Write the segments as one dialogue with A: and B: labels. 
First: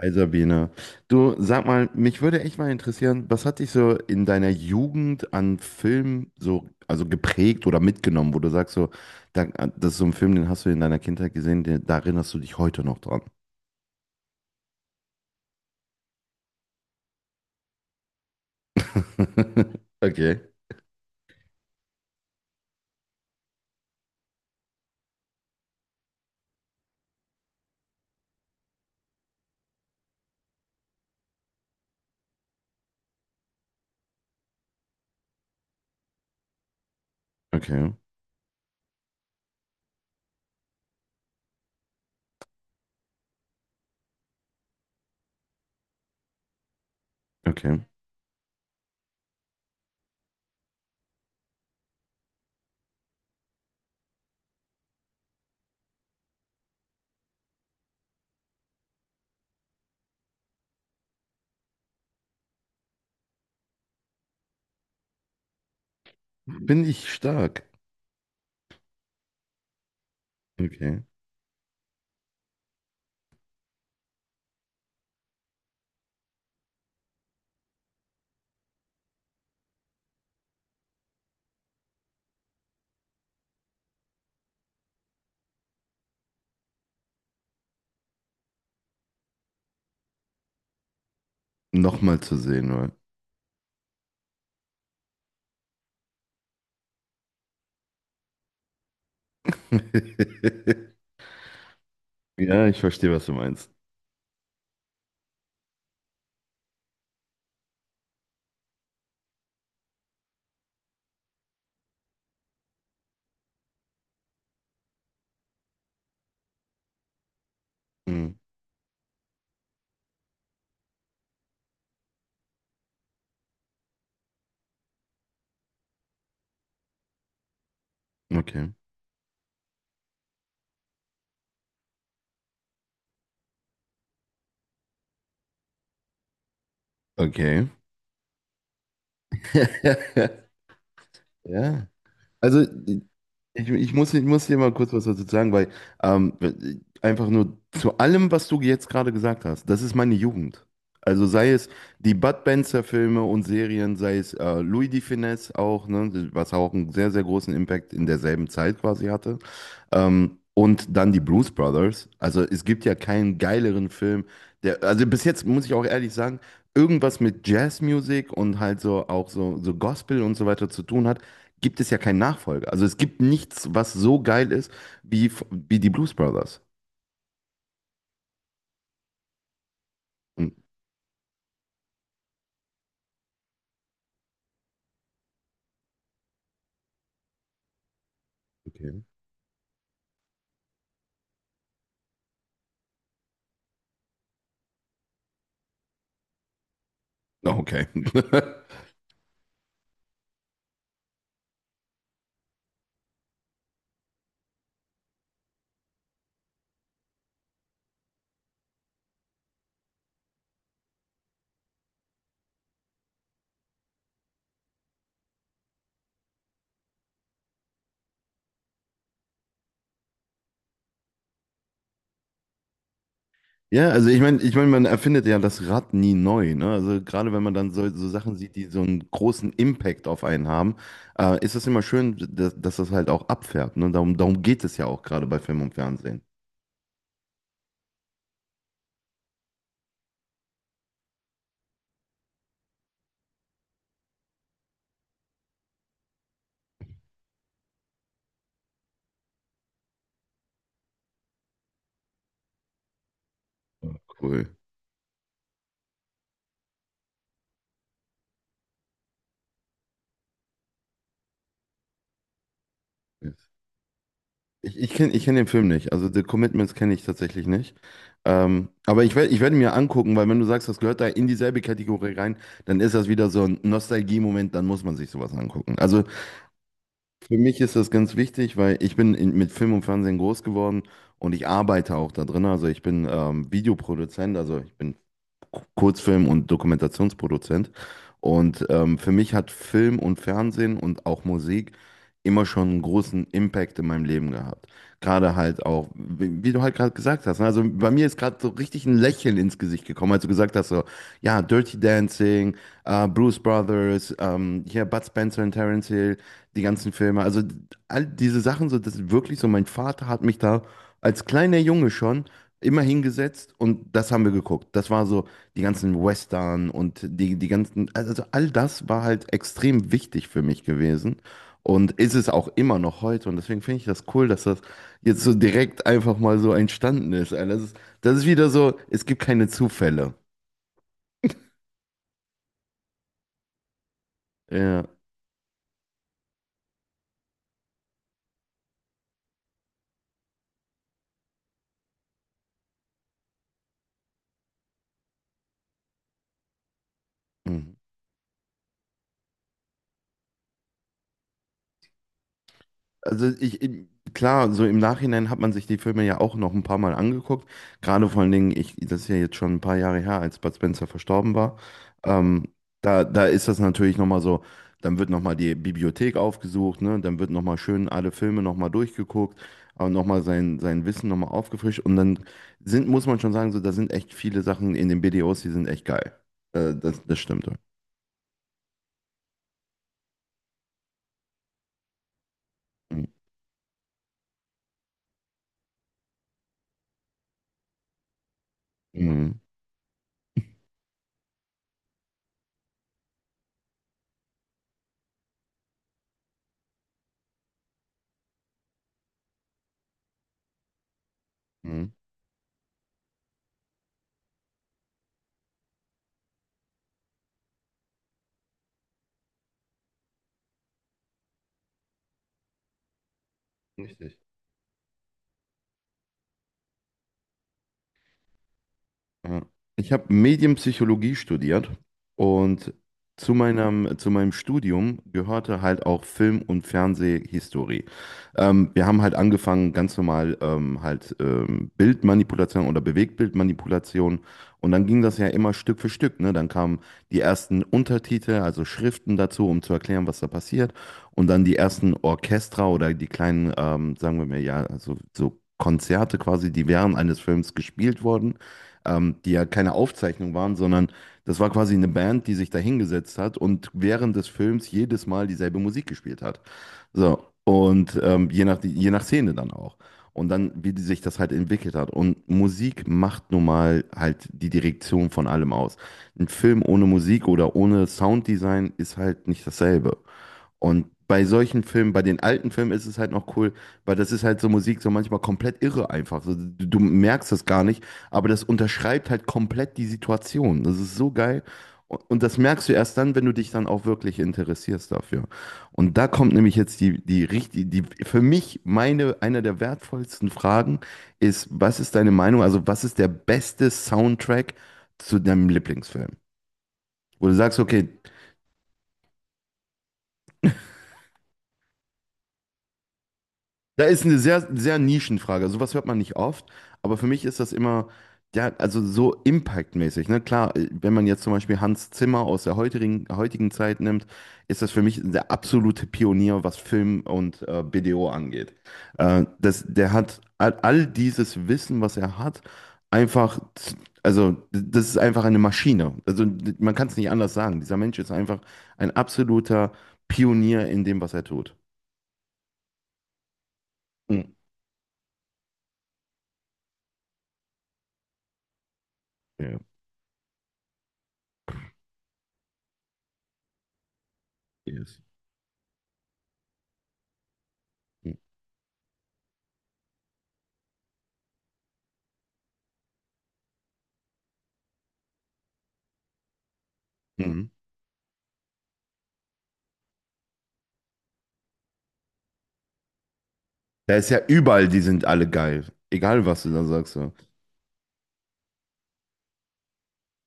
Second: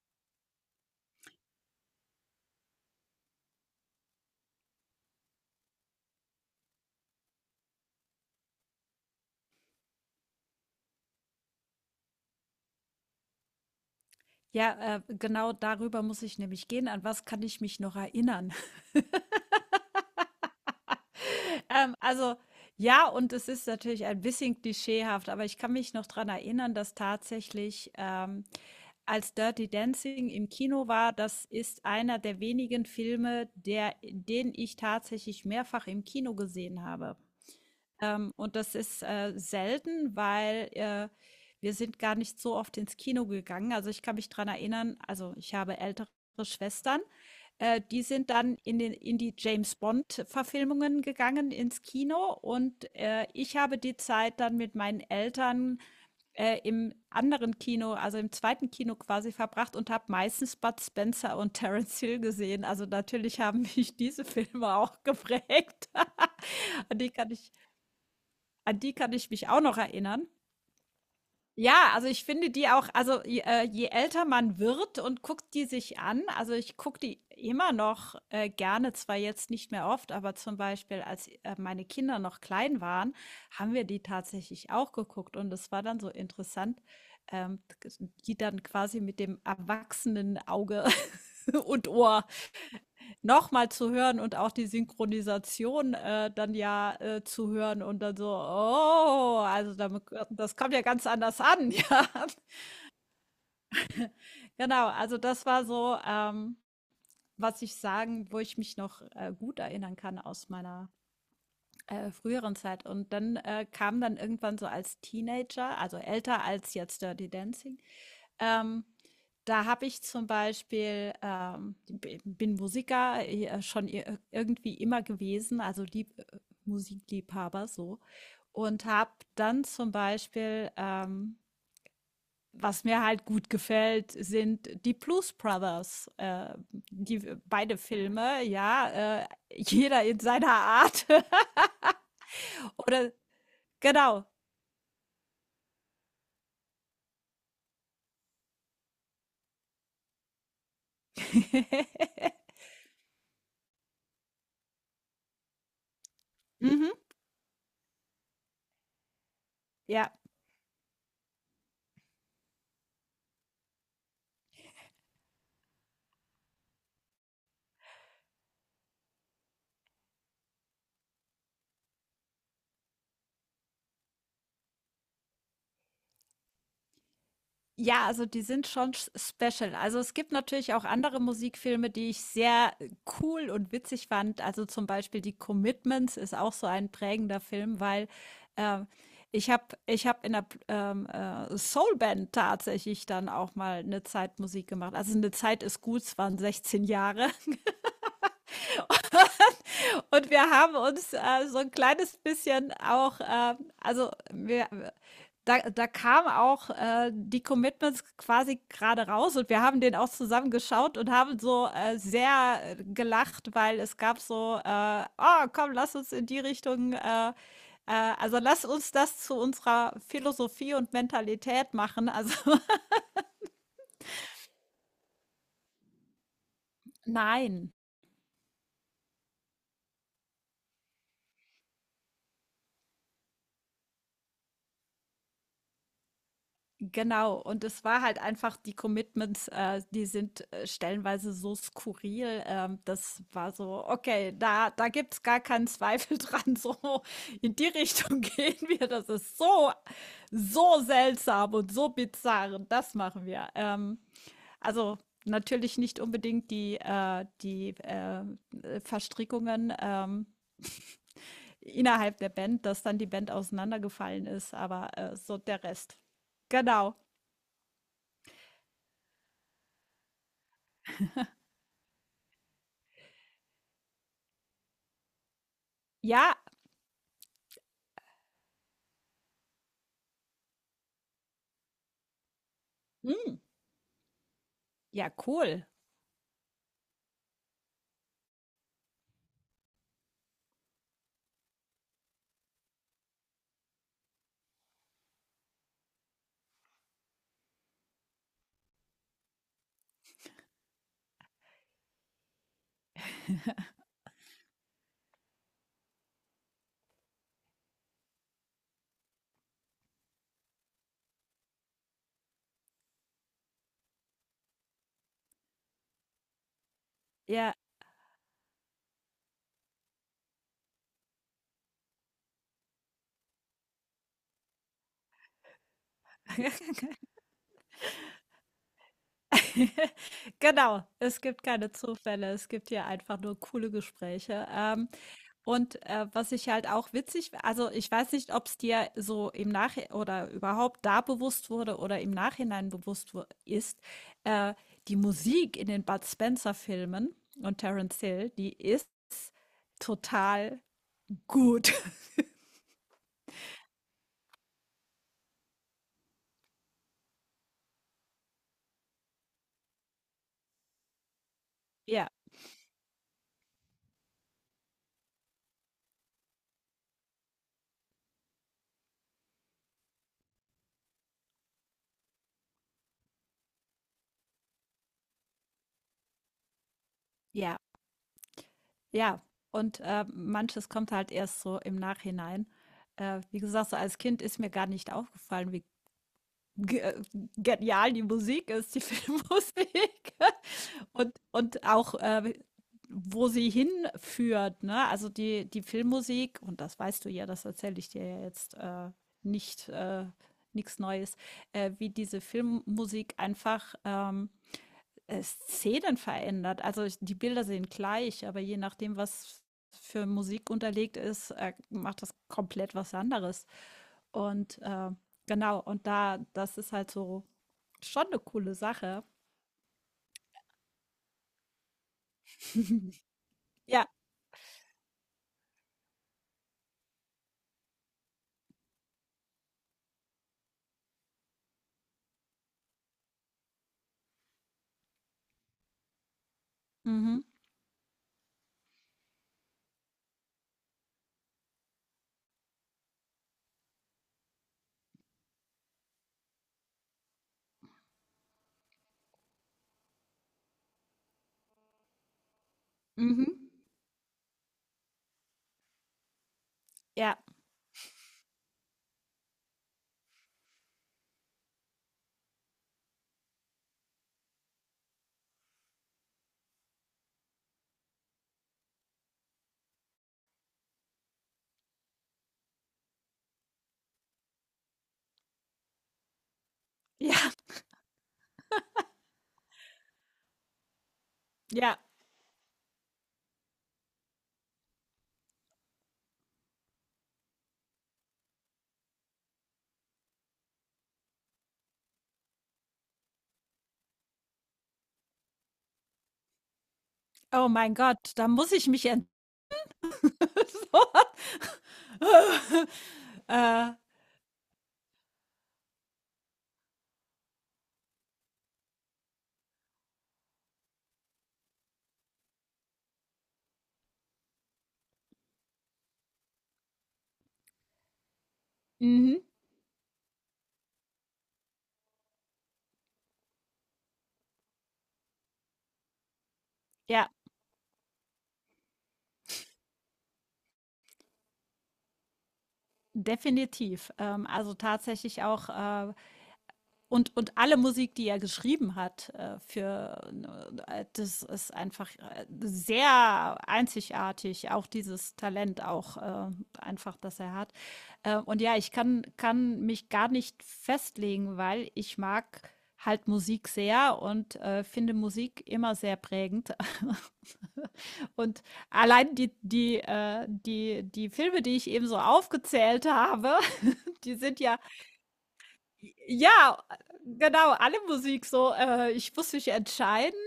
A: Hi Sabine, du sag mal, mich würde echt mal interessieren, was hat dich so in deiner Jugend an Film so geprägt oder mitgenommen, wo du sagst so, das ist so ein Film, den hast du in deiner Kindheit gesehen, da erinnerst du dich heute noch dran.
B: Ja, genau darüber muss ich nämlich gehen. An was kann ich mich noch erinnern?
A: Okay,
B: Ähm, also ja, und es ist natürlich ein bisschen klischeehaft, aber ich kann mich noch daran erinnern, dass tatsächlich als Dirty Dancing im Kino war, das ist einer der wenigen Filme, den ich tatsächlich mehrfach im Kino gesehen habe.
A: okay,
B: Und das ist, selten, weil, wir sind gar nicht so oft ins Kino gegangen. Also, ich kann mich dran erinnern, also ich habe ältere Schwestern,
A: okay.
B: die sind dann in die James-Bond-Verfilmungen gegangen ins Kino, und ich habe die Zeit dann mit meinen Eltern, im anderen Kino, also im zweiten Kino quasi verbracht und habe meistens Bud Spencer und Terence Hill gesehen. Also, natürlich haben mich diese Filme auch geprägt.
A: Bin
B: Die
A: ich
B: kann ich
A: stark?
B: An die kann ich mich auch noch erinnern.
A: Okay.
B: Ja, also ich finde die auch, also je älter man wird und guckt die sich an, also ich gucke die immer noch gerne, zwar jetzt nicht mehr oft, aber zum Beispiel, als meine Kinder noch klein waren, haben wir die tatsächlich auch geguckt, und es war dann so interessant, ähm, die dann quasi mit dem erwachsenen Auge und
A: Nochmal
B: Ohr
A: zu sehen, oder?
B: noch mal zu hören und auch die Synchronisation, dann ja, zu hören und dann so: „Oh, also damit, das kommt ja ganz anders an“, ja.
A: Ja, ich verstehe, was du meinst.
B: Genau, also das war so, was ich sagen, wo ich mich noch, gut erinnern kann aus meiner, früheren Zeit. Und dann, kam dann irgendwann so als Teenager, also älter als jetzt Dirty Dancing.
A: Mhm.
B: Ähm, da habe ich zum Beispiel, bin Musiker schon irgendwie immer gewesen, also Musikliebhaber so.
A: Okay,
B: Und habe dann zum Beispiel, was mir halt gut gefällt, sind die Blues Brothers, die
A: okay.
B: beide Filme, ja, jeder in seiner Art.
A: Ja. Also,
B: Oder
A: ich muss, ich
B: genau.
A: muss dir mal kurz was dazu sagen, weil ähm, einfach nur zu allem, was du jetzt gerade gesagt hast, das ist meine Jugend. Also sei es die Bud Spencer-Filme und Serien, sei es Louis de Funès auch, ne, was auch einen
B: Mhm,
A: sehr, sehr großen Impact in derselben Zeit quasi hatte.
B: ja.
A: Und dann die Blues Brothers. Also es gibt ja keinen geileren Film, der, also bis jetzt muss ich auch ehrlich sagen, irgendwas mit Jazzmusik und halt so auch so, so Gospel und so weiter zu tun hat, gibt es ja keinen Nachfolger. Also es gibt nichts, was so geil ist wie, wie die Blues Brothers.
B: Ja, also die sind schon s special. Also, es gibt
A: Und-
B: natürlich auch andere Musikfilme, die ich sehr cool und witzig fand. Also, zum Beispiel die Commitments ist auch so ein prägender Film, weil, ähm,
A: Okay.
B: ich habe in 'ner Soulband tatsächlich dann auch mal eine Zeit Musik gemacht. Also, eine Zeit ist gut, es waren 16 Jahre.
A: Oh, okay.
B: Und wir haben uns so ein kleines bisschen auch, also, wir da kamen auch, die Commitments quasi gerade raus, und wir haben den auch zusammen geschaut und haben so, sehr, gelacht, weil es gab so, „Oh, komm, lass uns in die Richtung, äh also, lass uns das zu unserer Philosophie und Mentalität machen.“ Also,
A: Ja, also ich meine, man erfindet ja das Rad nie neu, ne? Also gerade wenn man dann
B: nein.
A: so, so Sachen sieht, die so einen großen Impact auf einen haben, ist das immer schön, dass, dass das halt auch abfärbt, ne? Darum, darum geht es ja auch gerade bei Film und Fernsehen.
B: Genau, und es war halt einfach die Commitments, die sind stellenweise so skurril. Das war so, okay, da gibt's gar keinen Zweifel dran. So in die Richtung gehen wir. Das ist so, so seltsam und so bizarr. Und das machen wir.
A: Ja, cool.
B: Also natürlich nicht unbedingt die, die Verstrickungen, innerhalb der Band, dass dann die
A: Ja.
B: Band auseinandergefallen ist,
A: Ich
B: aber
A: kenne ich kenn
B: so
A: den
B: der
A: Film nicht,
B: Rest.
A: also The Commitments kenne
B: Genau.
A: ich tatsächlich nicht. Aber ich, ich werde mir angucken, weil wenn du sagst, das gehört da in dieselbe Kategorie rein, dann ist das wieder so ein Nostalgie-Moment, dann muss man sich sowas angucken. Also
B: Ja,
A: für mich ist das ganz wichtig, weil ich bin in, mit Film und Fernsehen groß geworden und ich arbeite auch da drin. Also ich bin
B: hm?
A: Videoproduzent, also ich bin
B: Ja, cool.
A: Kurzfilm- und Dokumentationsproduzent. Und für mich hat Film und Fernsehen und auch Musik immer schon einen großen Impact in meinem Leben gehabt. Gerade halt auch, wie, wie du halt gerade gesagt hast, ne? Also bei mir ist gerade so richtig ein Lächeln ins Gesicht gekommen, als du gesagt hast, so, ja, Dirty Dancing, Blues Brothers, hier Bud Spencer und Terence Hill, die ganzen Filme. Also all diese Sachen, so, das ist wirklich so, mein Vater hat mich da als kleiner Junge schon immer hingesetzt und das haben wir geguckt. Das war so die ganzen Western und die, die
B: Ja,
A: ganzen, also all das war halt extrem wichtig für mich gewesen und ist es auch immer noch heute. Und deswegen finde ich das cool, dass das jetzt so direkt einfach mal so entstanden ist. Das ist, das ist wieder so, es gibt keine Zufälle.
B: genau. Es gibt keine Zufälle. Es gibt hier einfach nur coole Gespräche.
A: Ja.
B: Und was ich halt auch witzig, also ich weiß nicht, ob es dir so im Nach oder überhaupt da bewusst wurde oder im Nachhinein ist, äh, die Musik in den Bud Spencer-Filmen und
A: Mhm.
B: Terence Hill, die ist total gut.
A: Also ich- klar, so im Nachhinein hat man sich die Filme ja auch noch ein paar Mal angeguckt. Gerade vor allen Dingen, ich, das ist ja jetzt schon ein paar Jahre her, als Bud Spencer verstorben war.
B: Ja,
A: Ähm, da, da ist das natürlich nochmal so, dann wird nochmal die Bibliothek aufgesucht, ne? Dann wird nochmal schön alle Filme nochmal durchgeguckt, aber nochmal sein, sein Wissen nochmal aufgefrischt. Und dann sind, muss man schon sagen, so, da sind echt viele Sachen in den BDOs, die sind echt geil. Das, das stimmt.
B: ja. Ja, und, manches kommt halt erst so im Nachhinein.
A: Mhm.
B: Wie gesagt, so als Kind ist mir gar nicht aufgefallen, wie ge genial die Musik ist, die
A: Mhm.
B: Filmmusik, und auch, wo sie hinführt, ne? Also, die Filmmusik, und das weißt du ja, das erzähle ich dir ja jetzt, nicht nix Neues, wie
A: Mhm.
B: diese Filmmusik einfach, Szenen verändert. Also ich, die Bilder sehen gleich, aber je nachdem, was für Musik unterlegt ist, macht das komplett was anderes.
A: Richtig.
B: Und genau, und da, das ist halt so schon eine coole Sache.
A: Ja. Ich habe Medienpsychologie studiert und
B: Ja.
A: zu meinem Studium gehörte halt auch Film- und Fernsehhistorie. Wir haben halt angefangen, ganz normal Bildmanipulation oder Bewegtbildmanipulation. Und dann ging das ja immer Stück für Stück, ne? Dann kamen die
B: Mhm.
A: ersten Untertitel, also Schriften dazu, um zu erklären, was da passiert. Und dann die ersten Orchester oder die kleinen, sagen wir mal, ja, also so Konzerte quasi, die während eines Films gespielt wurden, die ja keine Aufzeichnung waren, sondern das war quasi eine Band, die sich da hingesetzt hat
B: Mhm.
A: und während des Films jedes Mal dieselbe Musik gespielt hat.
B: Ja.
A: So, und je nach Szene dann auch. Und dann, wie die sich das halt entwickelt hat. Und Musik macht nun mal halt die Direktion von allem aus. Ein Film ohne Musik oder ohne Sounddesign ist halt nicht dasselbe. Und bei solchen Filmen, bei den alten Filmen ist es halt noch cool, weil das ist halt so Musik, so manchmal komplett irre einfach. So, du merkst
B: Ja.
A: das gar nicht, aber das unterschreibt halt komplett die Situation. Das ist so geil.
B: Ja.
A: Und das merkst du erst dann, wenn du dich dann auch wirklich interessierst dafür. Und da kommt nämlich jetzt die, die richtig, die, für mich meine, einer der wertvollsten Fragen ist, was ist deine Meinung? Also, was ist der beste Soundtrack zu deinem Lieblingsfilm? Wo du
B: Oh
A: sagst,
B: mein
A: okay,
B: Gott, da muss ich mich ent so. äh,
A: da ist eine sehr, sehr Nischenfrage. Sowas hört man nicht oft, aber für mich ist das immer, ja, also so impactmäßig. Ne? Klar, wenn man jetzt zum Beispiel Hans Zimmer aus der heutigen, heutigen Zeit nimmt, ist das für mich der absolute Pionier, was Film und B D O angeht.
B: mhm.
A: Das, der hat all, all dieses Wissen, was er hat, einfach, also das ist einfach eine Maschine. Also man kann es nicht
B: Ja,
A: anders sagen. Dieser Mensch ist einfach ein absoluter Pionier in dem, was er tut.
B: definitiv.
A: Mm.
B: Also tatsächlich auch und alle Musik, die er geschrieben hat,
A: Ja,
B: für das ist einfach sehr einzigartig, auch
A: yes.
B: dieses Talent auch, einfach, das er hat. Und ja, kann mich gar nicht festlegen, weil ich mag halt Musik sehr und finde Musik immer sehr prägend.
A: Mhm.
B: Und allein die Filme, die ich eben so aufgezählt habe,
A: Da ist
B: die
A: ja
B: sind ja,
A: überall, die sind alle geil. Egal, was du
B: ja,
A: da sagst. So.
B: genau, alle Musik so. Ich muss mich entscheiden.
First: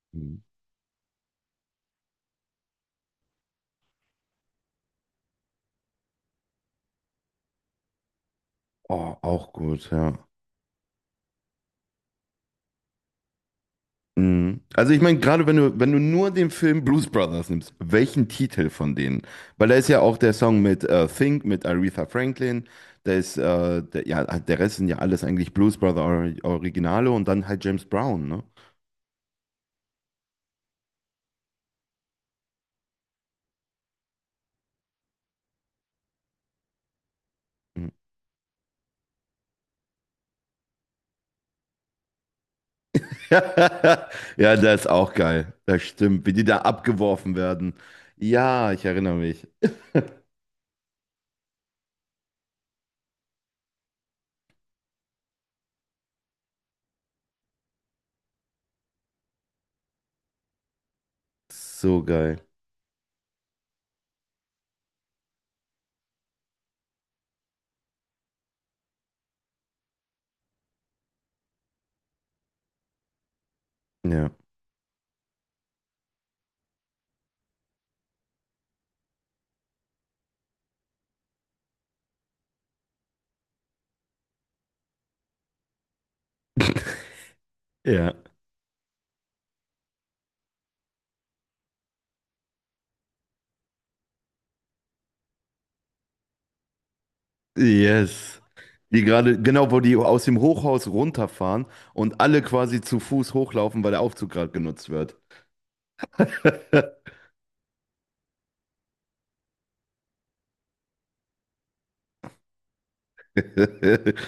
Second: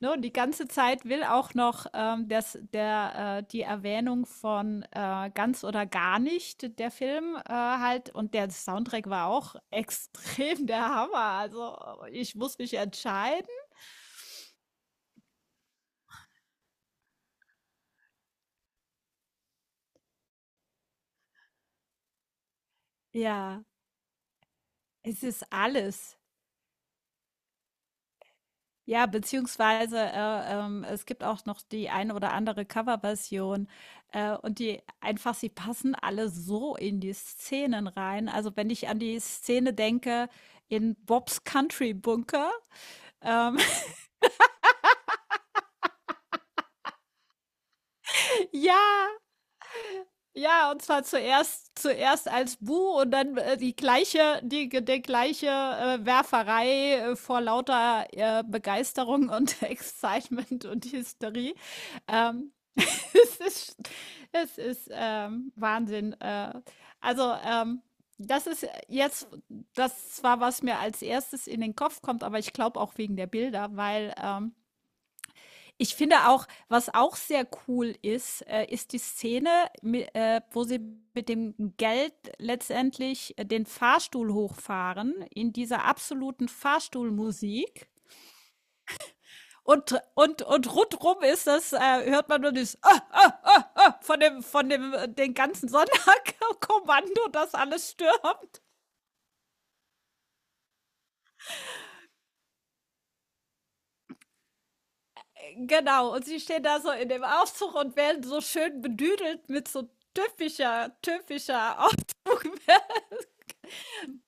B: Ne? Und die
A: Mhm.
B: ganze Zeit will auch noch die Erwähnung von ganz oder gar nicht, der Film halt. Und der Soundtrack
A: Oh,
B: war
A: auch
B: auch
A: gut, ja.
B: extrem der Hammer. Also ich muss mich entscheiden.
A: Mhm. Also ich meine, gerade wenn du, wenn du nur den Film Blues Brothers nimmst, welchen Titel von denen? Weil da ist ja auch der Song mit Think, mit Aretha Franklin, da ist,
B: Ja,
A: der, ja, der Rest sind ja
B: es
A: alles
B: ist
A: eigentlich Blues Brother
B: alles.
A: Or Originale und dann halt James Brown, ne?
B: Ja, beziehungsweise, es gibt auch noch die eine oder andere Coverversion, und die, einfach sie passen alle so in die Szenen
A: Mhm.
B: rein. Also, wenn ich an die Szene denke in Bobs Country Bunker, ähm,
A: Ja, der ist auch geil. Das stimmt, wie die da abgeworfen werden. Ja,
B: ja,
A: ich erinnere mich.
B: ja, und zwar zuerst als Bu und dann, die gleiche die ge der gleiche, Werferei, vor lauter, Begeisterung und Excitement und Hysterie.
A: So geil.
B: Ähm, es ist es ist Wahnsinn. Also, das ist jetzt das zwar, was mir als erstes in den Kopf kommt, aber ich glaube auch wegen der Bilder, weil,
A: Ja.
B: ich finde auch, was auch sehr cool ist, ist die Szene, wo sie mit dem Geld letztendlich den Fahrstuhl hochfahren in dieser absoluten Fahrstuhlmusik.
A: Ja.
B: Und, und rundrum ist das, hört man nur das ah, von dem, den ganzen Sonderkommando, das alles
A: Yes.
B: stürmt.
A: Die gerade, genau, wo die aus dem Hochhaus runterfahren und alle quasi zu Fuß hochlaufen, weil der Aufzug gerade genutzt wird.
B: Genau. Und sie stehen da so in dem Aufzug und werden so schön bedüdelt mit so typischer, typischer Aufzug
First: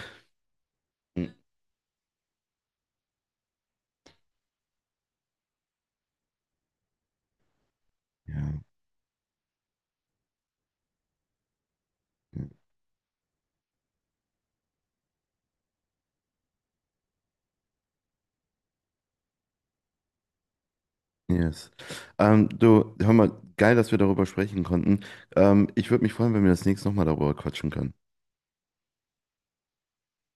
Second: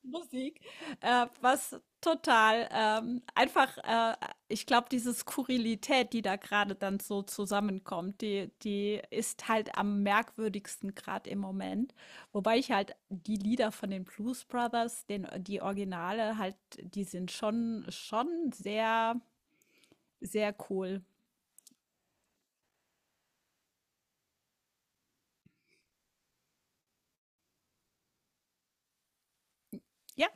B: Musik, was total ich glaube, diese Skurrilität, die da gerade dann so zusammenkommt,
A: Ja.
B: die ist halt am merkwürdigsten gerade im Moment. Wobei ich halt die Lieder von den Blues Brothers, die Originale, halt, die sind schon, schon sehr, sehr cool.
A: Yes. Du, hör mal, geil, dass wir darüber sprechen konnten. Ich würde mich freuen, wenn wir das nächste Mal darüber quatschen können.
B: Ja,